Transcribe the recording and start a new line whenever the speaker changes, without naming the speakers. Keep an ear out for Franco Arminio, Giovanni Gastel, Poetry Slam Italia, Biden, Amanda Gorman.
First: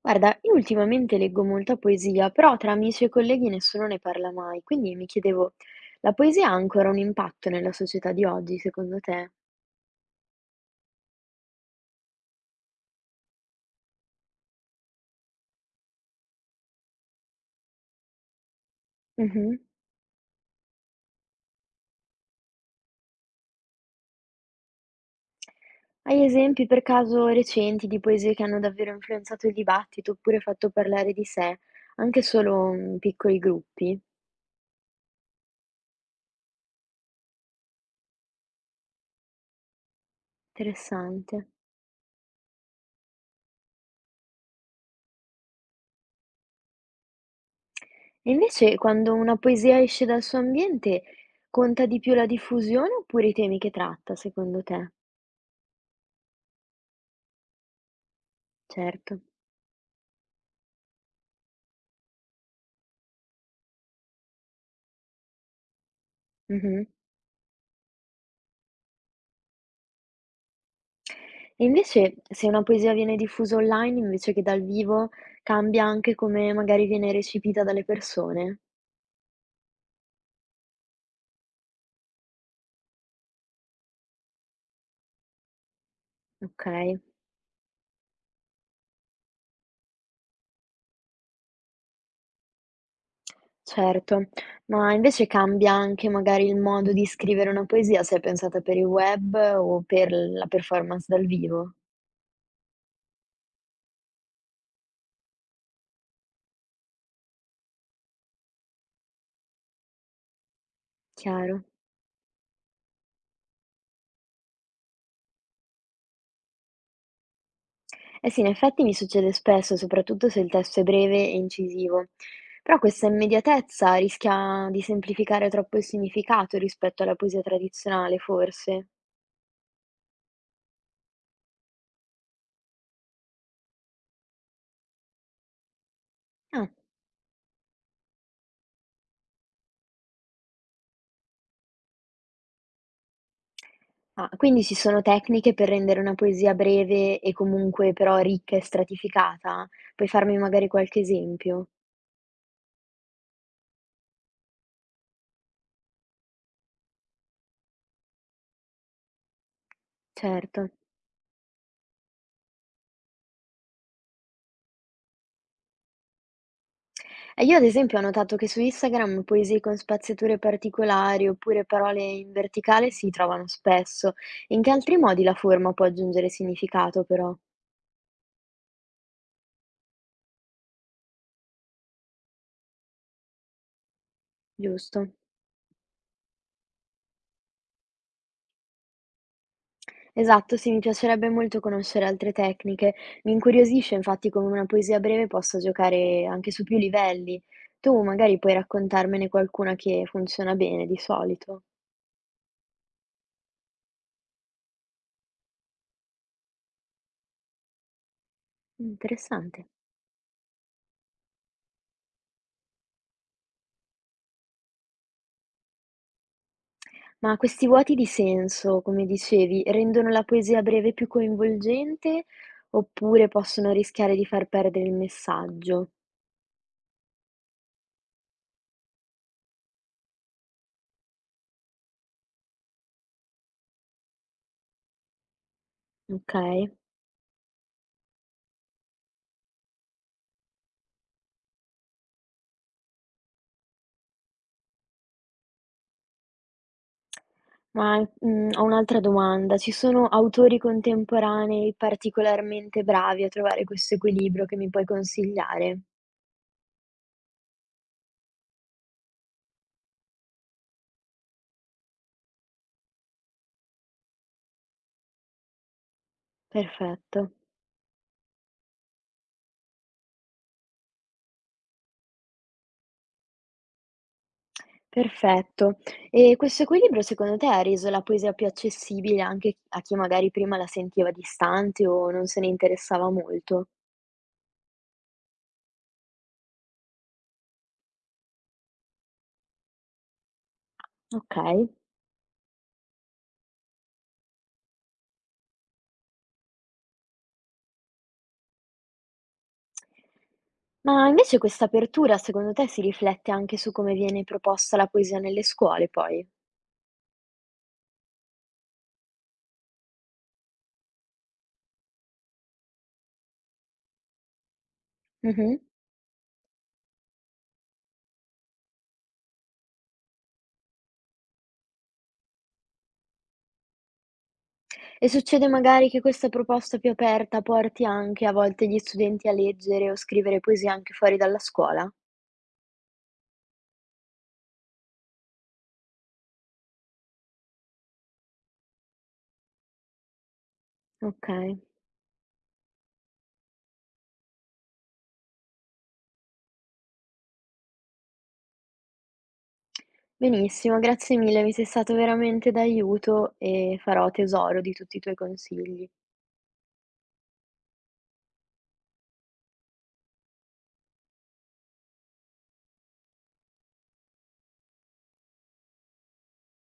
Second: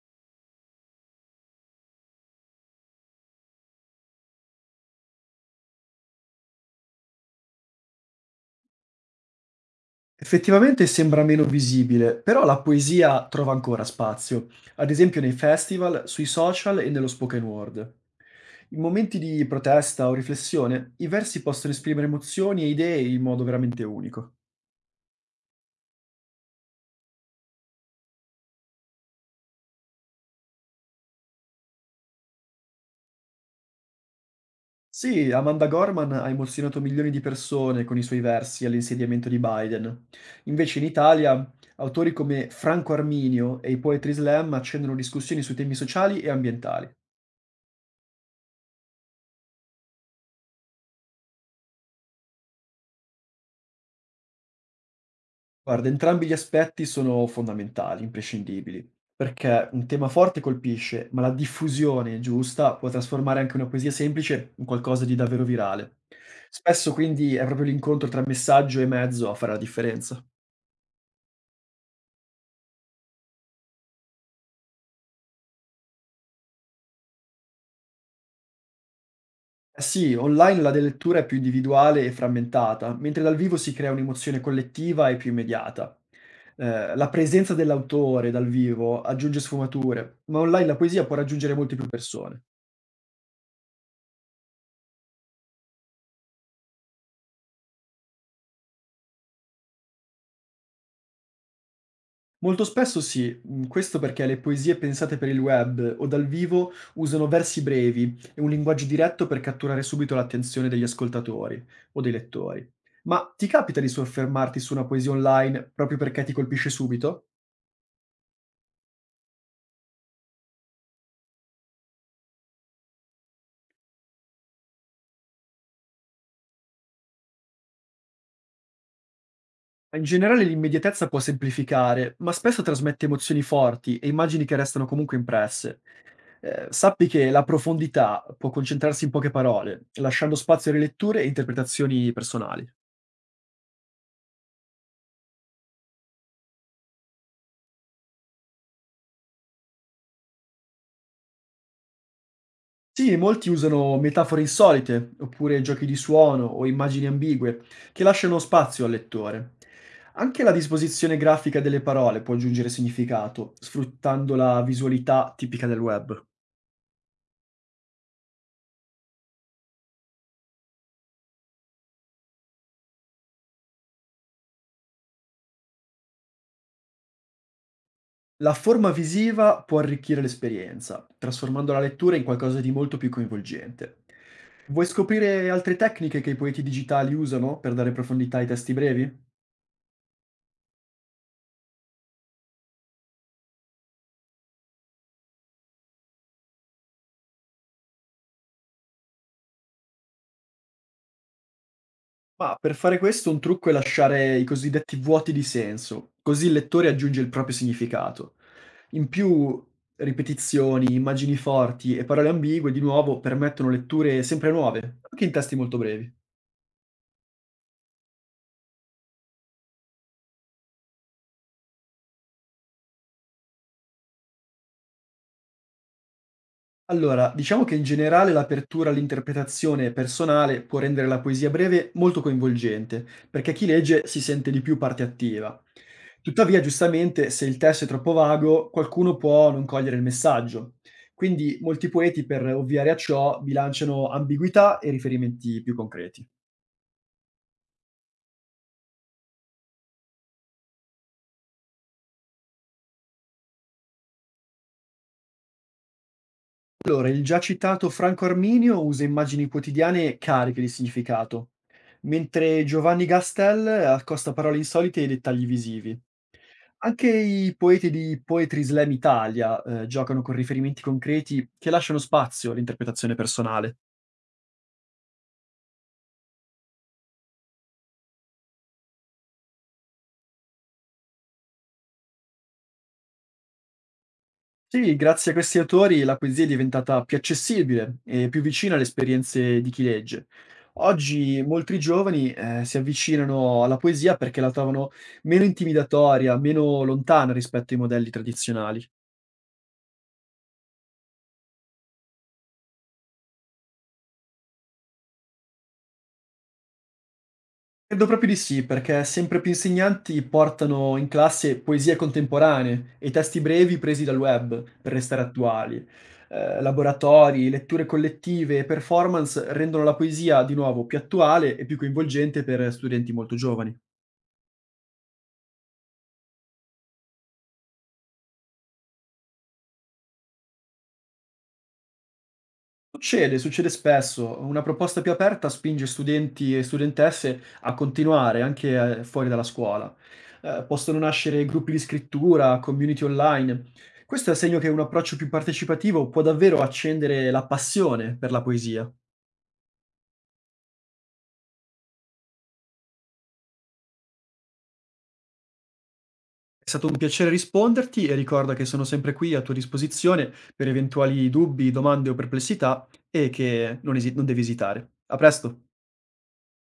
Guarda, io ultimamente leggo molta poesia, però tra amici e colleghi nessuno ne parla mai, quindi mi chiedevo, la poesia ha ancora un impatto nella società di oggi, secondo te?
Effettivamente sembra meno visibile, però la poesia trova ancora spazio, ad esempio nei festival, sui social e nello spoken word. In momenti di
Mhm.
protesta o riflessione, i versi possono esprimere emozioni e idee in modo veramente unico.
Hai esempi per caso recenti di poesie che hanno davvero influenzato il dibattito oppure fatto parlare di sé, anche solo in piccoli gruppi?
Sì, Amanda Gorman ha emozionato milioni di persone con i suoi versi all'insediamento di Biden. Invece in
Interessante.
Italia, autori come Franco Arminio e i Poetry Slam accendono discussioni su temi sociali e ambientali.
E invece, quando una poesia esce dal suo ambiente, conta di più la diffusione oppure i temi che tratta, secondo te?
Guarda, entrambi gli aspetti sono fondamentali, imprescindibili,
Certo.
perché un tema forte colpisce, ma la diffusione giusta può trasformare anche una poesia semplice in qualcosa di davvero virale.
Mhm.
Spesso quindi è proprio l'incontro tra messaggio e mezzo a fare la differenza.
E invece se una poesia viene diffusa online invece che dal vivo, cambia anche come magari viene recepita dalle persone?
Eh sì, online la lettura è più individuale e frammentata, mentre dal vivo si crea un'emozione collettiva e più immediata.
Okay,
La presenza dell'autore dal vivo aggiunge sfumature, ma online la poesia può raggiungere molte più persone.
certo. Ma invece cambia anche magari il modo di scrivere una poesia se è pensata per il web o per la performance dal vivo?
Molto spesso sì, questo perché le poesie pensate per il web o dal vivo usano versi brevi e un linguaggio diretto per catturare subito l'attenzione degli ascoltatori
Chiaro.
o dei lettori. Ma ti capita di soffermarti su una poesia online proprio perché ti colpisce subito?
Eh sì, in effetti mi succede spesso, soprattutto se il testo è breve e incisivo. Però questa immediatezza rischia di semplificare troppo il significato rispetto alla poesia tradizionale, forse.
In generale l'immediatezza può semplificare, ma spesso trasmette emozioni forti e immagini che restano comunque impresse.
Ah.
Sappi che la profondità può concentrarsi in poche parole, lasciando spazio a riletture e interpretazioni personali.
Ah, quindi ci sono tecniche per rendere una poesia breve e comunque però ricca e stratificata? Puoi farmi magari qualche esempio?
Sì, molti usano metafore insolite, oppure giochi di suono o immagini ambigue, che lasciano spazio al lettore. Anche la
Certo.
disposizione grafica delle parole può aggiungere significato, sfruttando la visualità tipica del web.
E io ad esempio ho notato che su Instagram poesie con spaziature particolari oppure parole in verticale si trovano spesso. In che altri modi la forma può aggiungere significato però,
La forma visiva può arricchire l'esperienza, trasformando la lettura in qualcosa di molto più coinvolgente. Vuoi
giusto?
scoprire altre tecniche che i poeti digitali usano per dare profondità ai testi brevi?
Esatto, sì, mi piacerebbe molto conoscere altre tecniche. Mi incuriosisce infatti come una poesia breve possa giocare anche su più livelli. Tu magari puoi raccontarmene qualcuna che funziona bene di solito.
Ma per fare questo un trucco è lasciare i cosiddetti vuoti di senso, così il lettore aggiunge il proprio significato. In più,
Interessante.
ripetizioni, immagini forti e parole ambigue di nuovo permettono letture sempre nuove, anche in testi molto brevi.
Ma questi vuoti di senso, come dicevi, rendono la poesia breve più coinvolgente oppure possono rischiare di far perdere il messaggio?
Allora, diciamo che in generale l'apertura all'interpretazione personale può rendere la poesia breve molto coinvolgente, perché chi legge si sente di più parte attiva.
Ok.
Tuttavia, giustamente, se il testo è troppo vago, qualcuno può non cogliere il messaggio. Quindi molti poeti, per ovviare a ciò, bilanciano ambiguità e riferimenti più concreti.
Ma, ho un'altra domanda. Ci sono autori contemporanei particolarmente bravi a trovare questo equilibrio che mi puoi consigliare?
Allora, il già citato Franco Arminio usa immagini quotidiane cariche di significato, mentre Giovanni Gastel accosta parole insolite e dettagli visivi. Anche
Perfetto,
i poeti di Poetry Slam Italia giocano con riferimenti concreti che lasciano spazio all'interpretazione personale.
perfetto. E questo equilibrio secondo te ha reso la poesia più accessibile anche a chi magari prima la sentiva distante o non se ne interessava molto?
Sì, grazie a questi autori la poesia è diventata più accessibile e più vicina alle esperienze di chi legge. Oggi
Okay.
molti giovani si avvicinano alla poesia perché la trovano meno intimidatoria, meno lontana rispetto ai modelli tradizionali.
Ma invece questa apertura secondo te si riflette anche su come viene proposta la poesia nelle scuole poi?
Credo proprio di sì, perché sempre più insegnanti portano in classe poesie contemporanee e testi brevi presi dal web per restare
Mh-mh.
attuali. Laboratori, letture collettive e performance rendono la poesia di nuovo più attuale e più coinvolgente per studenti molto giovani.
E succede magari che questa proposta più aperta porti anche a volte gli studenti a leggere o scrivere poesie anche fuori dalla scuola?
Succede, succede spesso. Una proposta più aperta spinge studenti e studentesse a continuare anche fuori dalla scuola. Possono nascere
Okay,
gruppi di scrittura, community online. Questo è segno che un approccio più partecipativo può davvero accendere la passione per la poesia.
benissimo, grazie mille, mi sei stato veramente d'aiuto e farò tesoro di tutti i tuoi consigli.
È stato un piacere risponderti e ricorda che sono sempre qui a tua disposizione per eventuali dubbi, domande o perplessità e che non devi esitare. A presto!